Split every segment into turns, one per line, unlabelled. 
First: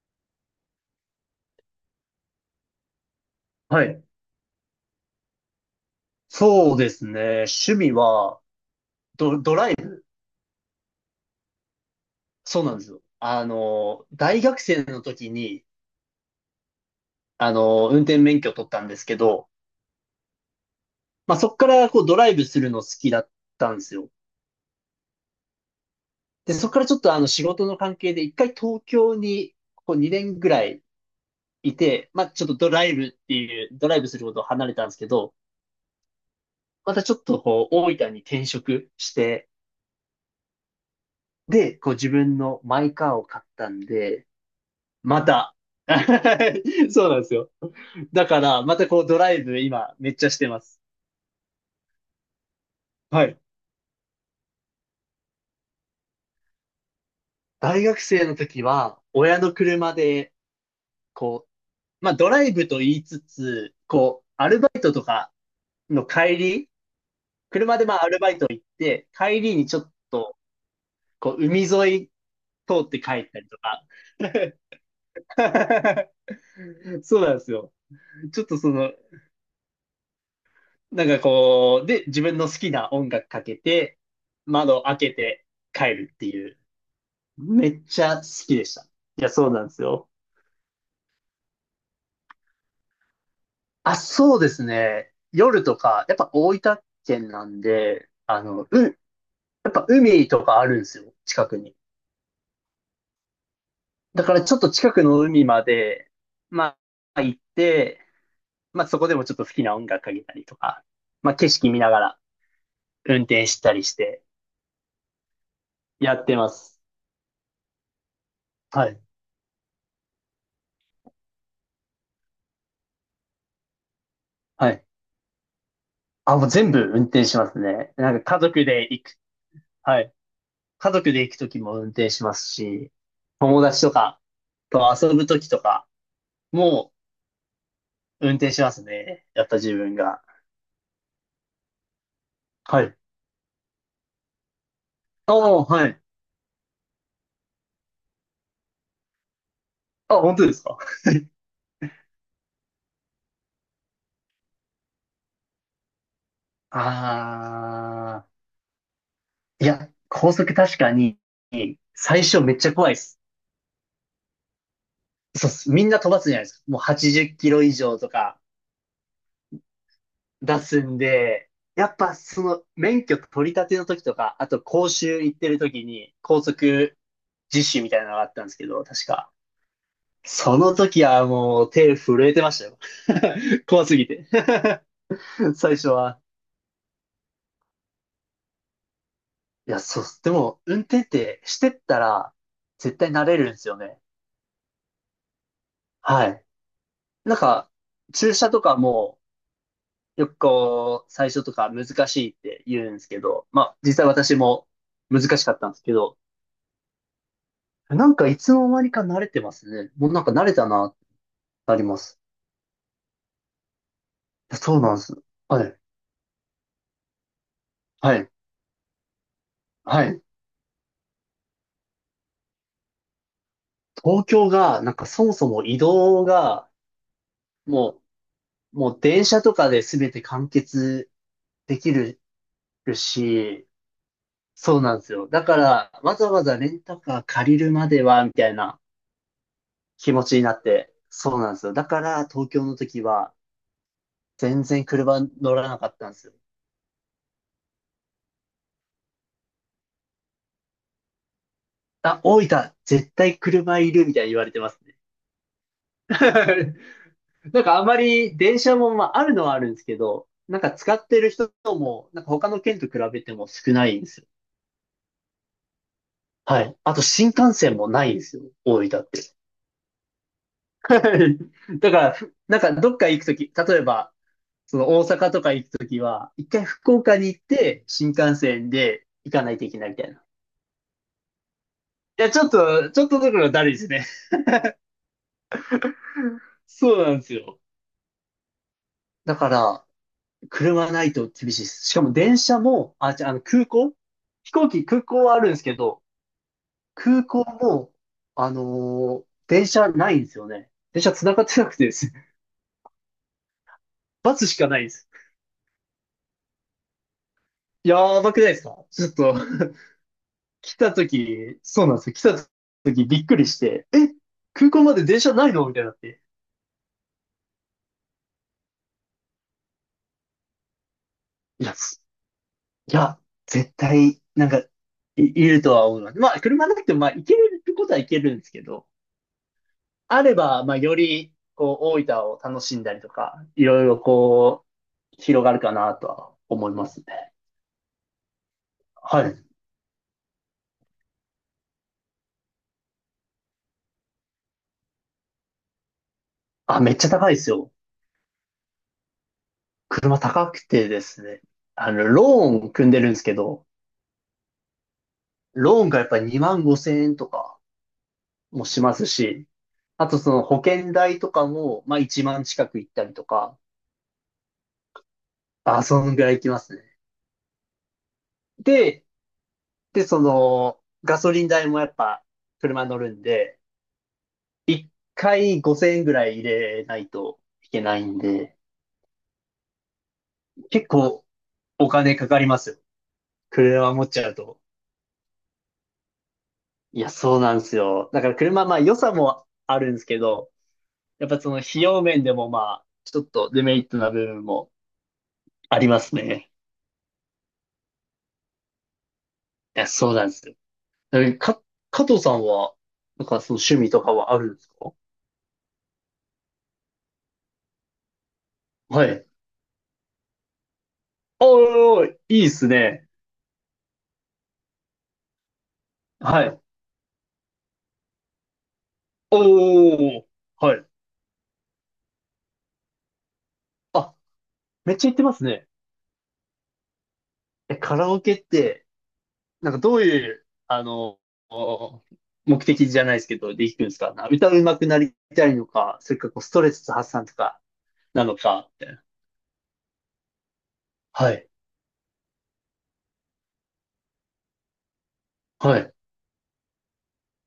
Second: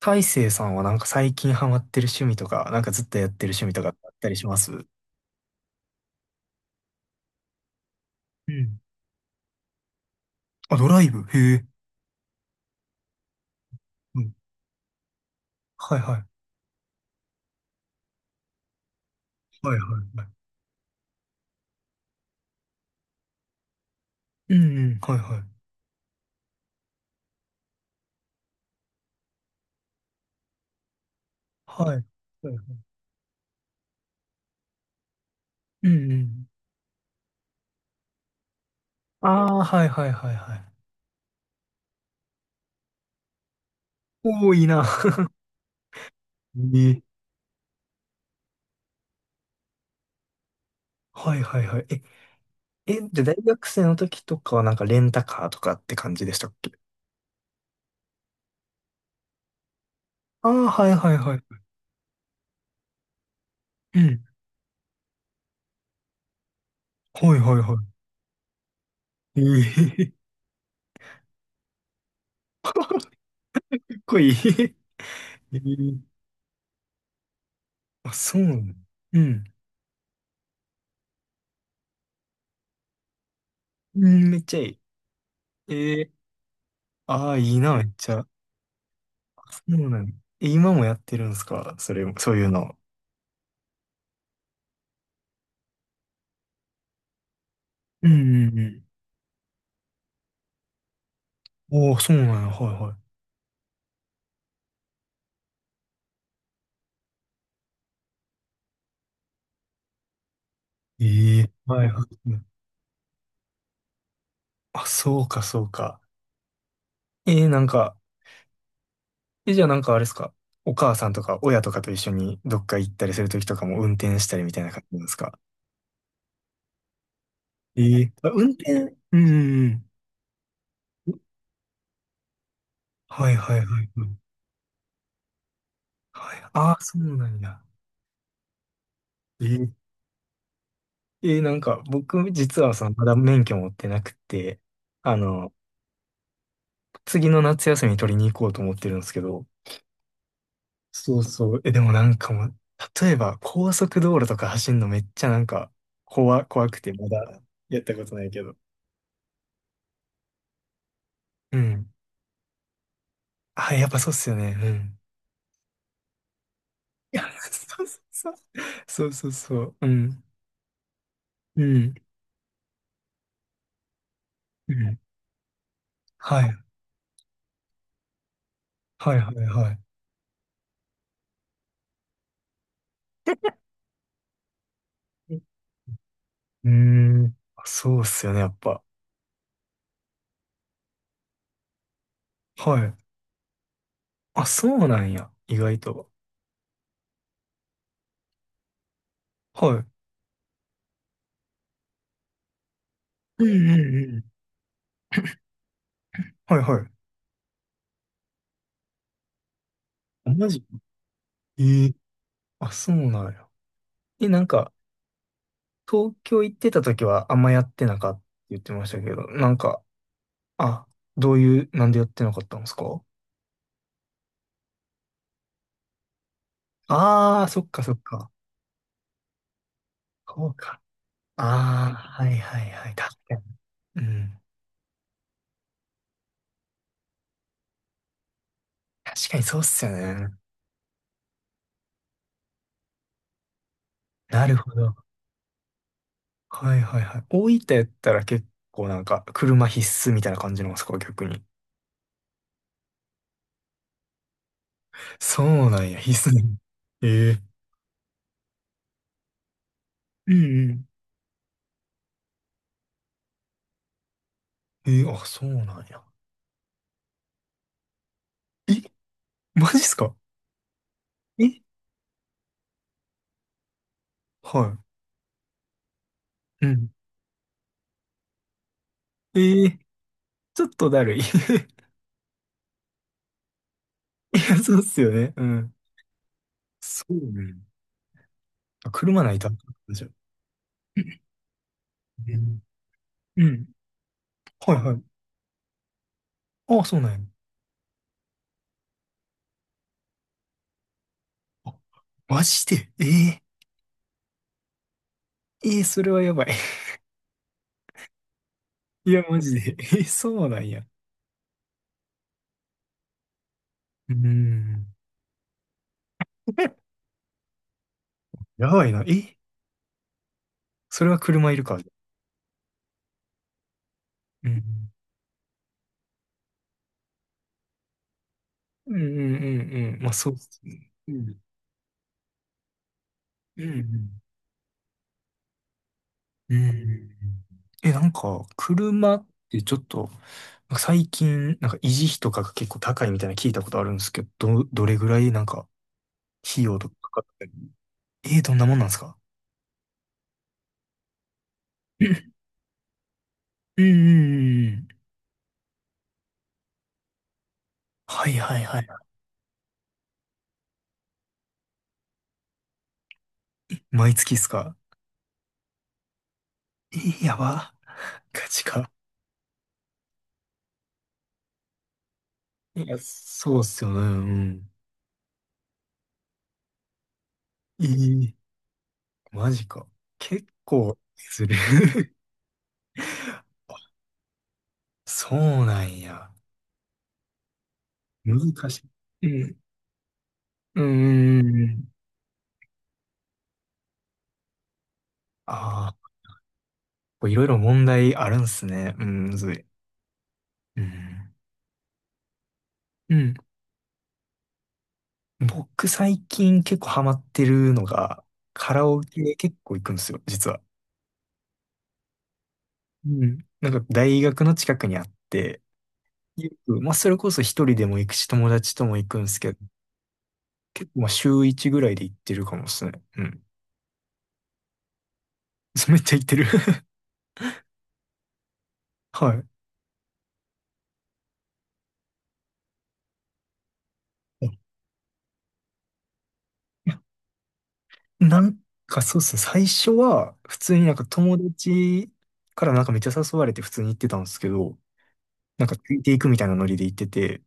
大成さんはなんか最近ハマってる趣味とか、なんかずっとやってる趣味と
は
か
い。
あったりします？
そうですね。趣味は、
うん。
ドライブ。
あ、ドライブ、へえ。
そうなんですよ。
うん。
大学生の時に、
はいはい。
運転免許を取ったんですけど、
はいはいはい。
まあ、そこからこうドライブするの好きだったんですよ。
うんうん。はいはい。
で、そこからちょっと仕事の関係で一回東京にこう2年ぐらいい
はい。
て、まあ、ちょっ
はいは
とドラ
い。
イブっていう、ドライブすることを離れたんですけど、
うんうん。
またちょっとこう大分に転職し
あ
て、
あ、はいはいはいはい。
で、こう自分のマイカーを買ったんで、
多いいな。
また。
ええ。
そうなんですよ。だから、またこうドライブ今めっちゃしてます。
はいはいはい。え、じゃ
は
あ大
い。
学生の時とかはなんかレンタカーとかって感じでしたっけ？
大学生の時は、親の車で、
ああー、はいはいは
こう、
い。
まあドライブと言いつつ、
う
こ
ん。
う、アルバイトとかの帰り、
はいはいは
車でまあアルバイト行って、
い。
帰
え
りにちょっ
え、か
と、こう、海沿い通って帰ったりとか。
っこいい。ええ。
そうなんですよ。
あ、そ
ち
う
ょっ
な
とそ
の？
の、
うん。
なんかこう、で、自分の好きな音楽かけて、
うん、めっちゃいい。
窓開けて帰
え
る
え、
っていう。
ああ、いい
め
な、め
っ
っ
ち
ち
ゃ
ゃ。
好きでした。いや、そう
そ
なんです
うな
よ。
ん、え、今もやってるんですか、それ、そういうの？
あ、そうですね。夜とか、やっぱ大分県なん
う
で、
んうんう
やっぱ海とかあるんですよ、近く
ん。
に。
おお、そうなんや、はいは
だからちょっと近くの海まで、まあ行って、まあそこでもちょっと好きな音楽かけたりとか、
い。
まあ
え
景
え、
色見
はい
なが
は
ら
い。
運転したりして、
あ、そうか、そうか。
やってます。
えー、なんか、
はい、
え、じゃあなんかあれですか、お母さんとか親とかと一緒にどっか行ったりするときとかも運転したりみたいな
は
感
い。
じなんですか？
あ、もう全部運転しますね。
ええ、
なん
あ、
か家
運
族で
転、
行
う
く。
んうん
はい、家
う
族
ん。
で行くときも運転しますし、
はいはい
友
はいは
達
い。
とかと遊ぶときとか
はい、ああ、
も
そうなんや。
運転しますね。や
え
った
ー、
自分が。
えーなんか僕実は
は
その
い。
まだ免許持ってなくて、あ
あ
の、
あ、はい。
次の夏休み取りに行こうと思ってるんですけど、
あ、本当ですか？
そうそう。え、でもなんかもう、例えば高速道路とか走るのめっちゃなんか、怖く
あ
てまだやったことないけ
ー。
ど。
いや、高速確かに
うん。
最初めっちゃ怖いです。
あ、やっぱそうっすよね。うん。
そうっす。みんな飛ばすじゃないですか。もう
い
80
や、
キロ以
そう
上
そう
と
そう。
か
そうそうそう。うん。
出すんで、
う
や
ん。
っぱその免許取り立ての時とか、あと
う
講
ん。
習行ってる時に
は
高
い。
速実習みたいなのがあったんですけど、確
はいは
か。
いはい。
その時はもう手震えてましたよ。怖すぎて
う
最初は。
ん。うーん、あ、そうっすよね、やっぱ。
いや、そう、でも、運転ってしてったら、
はい。
絶対慣れるんですよね。
あ、そうなんや。意外と。
はい。なんか、駐車とかも、
はい。
よくこう、最初とか難しいって言うんですけ
う
ど、ま
んう
あ、実
んう
際
ん。
私も難しかったんですけど、
はいはい。
なんかいつの間にか慣れてますね。もうなん
あ、
か慣
マ
れ
ジ？
たな、なり
ええ、
ます。
あ、そうなんや。え、なん
いや、
か、
そうなんです。はい。
東京行ってた時はあんまやってなかっ
は
たって
い。
言ってましたけど、なんか、
はい。
あ、どういう、なんでやってなかったんですか？
東京が、なんかそもそも移動が、
ああー、そっか
も
そっか。
う、もう電車とかで全て
そ
完
うか。
結で
あ
きる
あ、はいはいはい。確かに。
し、
うん。
そうなんですよ。だから、わざわざレンタカー借りるまでは、みたいな
確かにそうっすよ
気持
ね。
ちになって、そうなんですよ。だから、東京の時は、
なる
全
ほ
然
ど。
車乗らなかったんですよ。
はいはいはい。大分やったら結構なんか、車必須みたいな感じなんですか、逆に？
あ、大分、絶対車いる、みたいに言われてますね。
そうなんや、必須。ええ、
なんかあまり電車も、まあ、あるのはあるんですけど、
うん
なんか
うん。
使ってる人も、なんか他の県と比べても少ないんですよ。
ええ、あ、そうなんや。
はい。あと新幹線もないんですよ。
え、
大分って。
マジっすか？
は
え、
い。だから、なんかどっか行くとき、例えば、
は
その大阪とか行くときは、一回
い。うん。
福岡に行って、新幹線で行かない
え
といけ
え、
ないみたいな。い
ちょっとだるい。
や、ちょっとだからだるいですね。
いや、そうっすよね。うん。
そう
そ
なんで
う
す
ね。
よ。
あ、車な
だ
いと
か
あか
ら、
んじゃん。
車ないと厳しいです。しかも
う
電車
ん。
も、あ、じゃあ、あの
うん。
空港飛行
はい
機、
はい。
空港はあるんですけど、
ああ、そうなんや。
空港も、電車ないんですよね。電車繋がってな
あ、
くてですね。
マジで、ええ、
バスしかないんです。
ええ、それはやばい。
やばくないですか？ちょっ
いや、
と
マジで。ええ、そうなん
来
や。
た時、そうなんですよ。来た時びっくりして、
う
え、空港
ん。
まで電車ないのみたいになって。
やばいな。え、それは車いる
いや、
か。
すいや、絶対、
うん。
いるとは思います。まあ、車なくても、まあ、行けることは行けるんですけど、
うんうんうんうん。まあ、
あ
そう
れ
っす
ば、まあ、
ね。
よ
う
り、
ん。
こう、大分を楽しんだりとか、
う
い
んう
ろいろ
ん
こう、広がるかなとは
う
思いますね。
ん。え、なんか、車っ
はい。
てちょっと、最近、なんか維持費とかが結構高いみたいなの聞いたことあるんですけど、どれぐらいなんか、費用
あ、
と
め
か
っちゃ
かか
高い
っ
で
た
す
り？
よ。
えー、どんなもんなんですか？
車高くてですね。
う
ロ
ん
ーン組んでるんですけど、
うんうんうん。
ローンがやっぱり2万5千円とか、
はいはい
も
は
し
い。
ますし、あとその保険代とかも、まあ1万近く行ったりとか、
毎月っすか？
あ、そのぐらい行きますね。
えー、やば。ガチか。
で、で、その、ガソリン代もやっぱ車
いや、
乗るん
そ
で、
うっすよね。うん。
1回5,000円ぐらい入れないといけ
え
ないん
ー、
で、
マジか。結
結
構
構
する。
お 金かかりますよ。車持っちゃうと。
そうなんや。
いや、そうなんですよ。だから
難
車、まあ
し
良さ
い。う
も
ん。
あるんですけど、
うん
やっ
うん
ぱ
う
その
んう
費
ん。
用面でもまあ、ちょっとデメリットな部分もあ
あ
りま
あ。
すね。
こういろいろ問題あるんすね。うん、むずい。
いや、そうなんですよ。
うん。
え、か、加藤さんは、
う
なん
ん。
かその趣味とかはあるんですか？
僕最近結構ハマってるのが、カラオ
はい。
ケ結構行くんですよ、実は。
おー、いいっすね。
うん。なんか大学の近くにあって、
は
よ
い。
く、まあそれこそ一人でも行くし、友達とも行くんですけど、
おー、はい。
結構まあ週一ぐらいで行ってるかもですね。うん。
あ、めっちゃ行ってますね。
そうめっちゃ行ってる。
え、カラオケって、
はい。
なんかどういう、お目的じゃないですけど、で行くんですか？な歌
い
うまくなりたいのか、それかこうストレス
や、
発散とか、なの
なん
か、みたい
か
な。
そうっすね。最初は普通になんか
は
友
い。
達からなんかめっちゃ誘われて普通に行ってたんですけど、なんか
は
つ
い。
いていくみたいなノリで行ってて、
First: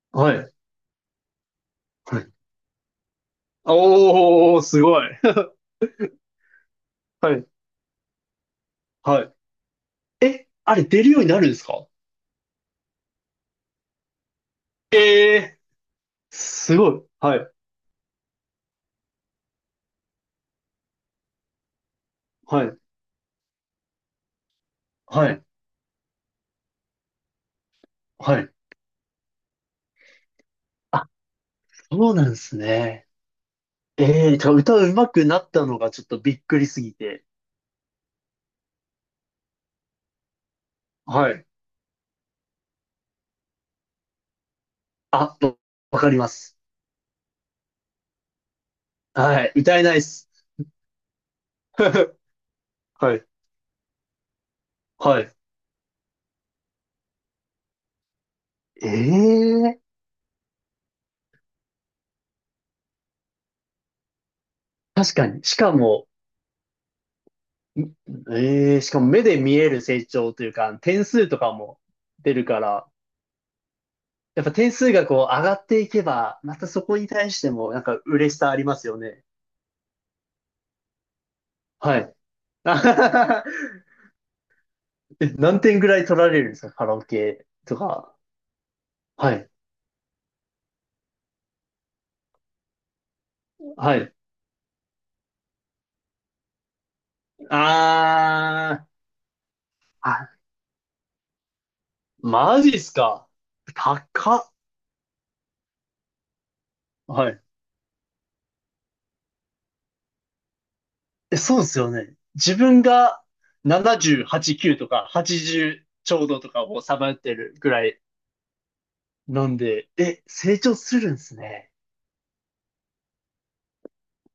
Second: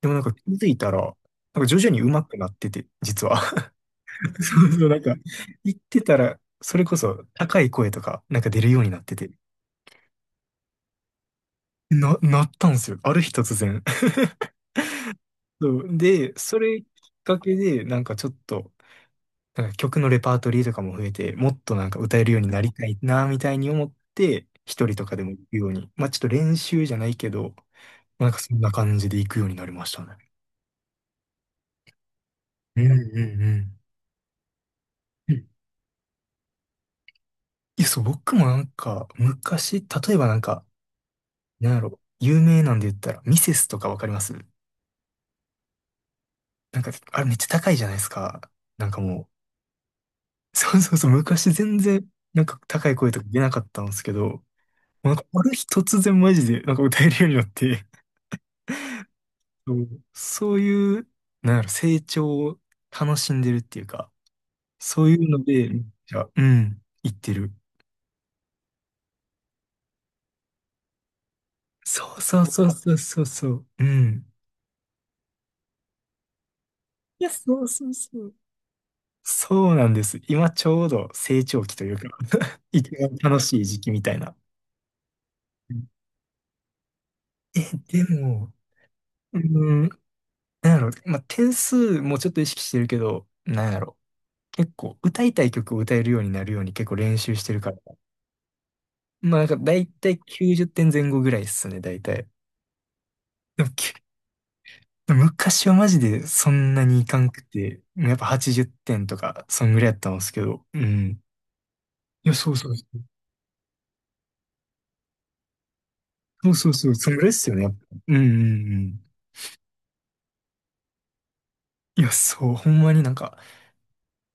でもなん
は
か気
い。
づいたら、なんか徐々に
は
上
い。
手くなってて、実は。
おー、
そう
す
そう、なん
ごい。
か、行ってたら、それこそ
はい。
高い声とか、なんか出るようになって
は
て、
い。え、あれ出るようになるんですか？
なったんですよ。ある日突然。
ええ、
そう、で、そ
す
れきっ
ごい。は
か
い。
けで、なんかちょっと、なんか曲のレパートリーとかも増えて、もっとなんか歌えるようにな
は
り
い。
たいな、みたいに思って、一人とかで
は
も行
い。
くように。まあちょっと練習じゃないけど、なんか
はい。
そんな感じで行くようになりましたね。
あ、そうなんです
うんう
ね。
ん
ええ、じゃあ歌うまく
う
な
ん。
ったのがちょっとびっくりすぎて。
いや、そう、僕もなんか、昔、例えばなんか、
はい。
なんやろ、有名なんで言ったら、ミセスとかわかります？
あ、わかります。
なんか、あれめっちゃ高いじゃないですか。なんかも
はい。歌えないっす。
う、そうそうそう、昔全然、なんか高い声
は
とか
い。
出なかったんですけど、もうなん
は
か、
い。
ある日突然マジで、なんか歌えるようになって、そ
ええ、
うそういう、なんやろ、成長を楽しんでるっていうか、そう
確
い
か
うの
に。し
で、
か
めっ
も、
ちゃ、うん、言ってる。
ええ、しかも目で見える成長というか、点数とかも
そう
出
そう
るか
そう
ら、
そうそうそう、うん。
やっぱ点数がこう上がっていけば、またそこに
いや、
対して
そう
もなん
そう
か
そ
嬉
う。
しさありますよね。
そうなんです。今ちょうど成長期という
は
か、
い。
一番楽しい時 期みたいな。
え、何点ぐらい取られるんですか？カラオケ
え、
と
で
か。
も、
は
うー
い。
ん、なんやろ、まあ、点数もちょっと意識してるけど、なんや
は
ろ、
い。
結構歌いたい曲を歌えるようになるように結構練習してるから。
あー。
まあなんか大体
あ、
90点前後ぐらいっすね、大体。
マジっすか。
でも
高っ。
昔はマジでそんなにいかん
は
く
い。
て、やっぱ80点とか、そんぐらいやったんですけど、うん。
え、そうですよね。
いや、そ
自
うそう
分
そう。
が70、89とか80ちじゅうちょうど
そ
と
う
か
そう
を
そう、
さま
そ
よ
ん
っ
ぐらいっ
て
すよ
る
ね、や
ぐ
っぱ。
らい
うんうんうん。
なんで、え、成長するんですね。
いや、そう、ほんまになんか、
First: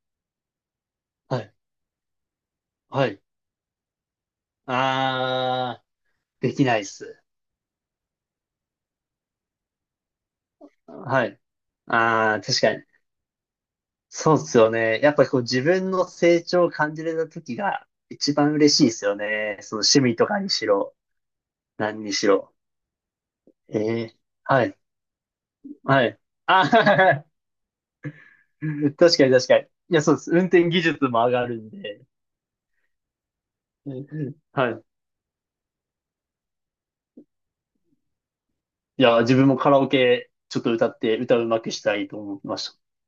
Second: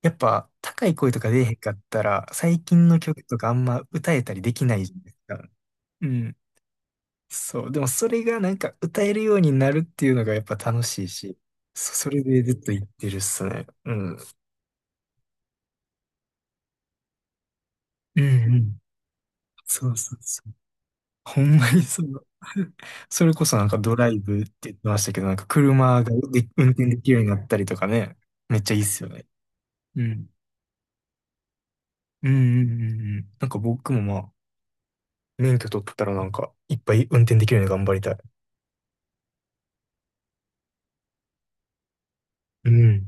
やっぱ高い声とか出
は
えへ
い。
んかったら、最近の
はい。
曲とかあんま歌えたりできないじゃないですか。
あ
う
ー。
ん。
できないっす。
そう。でもそれがなんか歌えるようになるっていうのがやっぱ楽しい
は
し、
い。
それ
あ
で
ー、
ずっ
確
と
か
言
に。
ってるっすね。うん。
そうですよね。やっぱりこう自分の成長を感じれた時が
うん
一番
う
嬉
ん。
しいですよね。その
そう
趣
そ
味
う
とか
そ
に
う。
しろ、
ほんまにそ
何にし
う。
ろ。
それこそなんか
え
ドラ
え、
イブって
は
言っ
い、
てましたけど、なんか車が
はい。
で
あ、
運転できる よう
確
になったりとかね、
かに
めっちゃいいっすよ
確
ね。
かに。いや、
う
そうで
ん。
す。運転技術も上がるんで。
うんうんうんうん。なんか僕
う
も
ん
ま
う
あ、
ん、はい。
免許取ったらなんか、いっぱい運転できるように頑張りたい。
いや、自分もカラオケちょっと歌って、歌うまくしたいと思いま
う
した。
ん。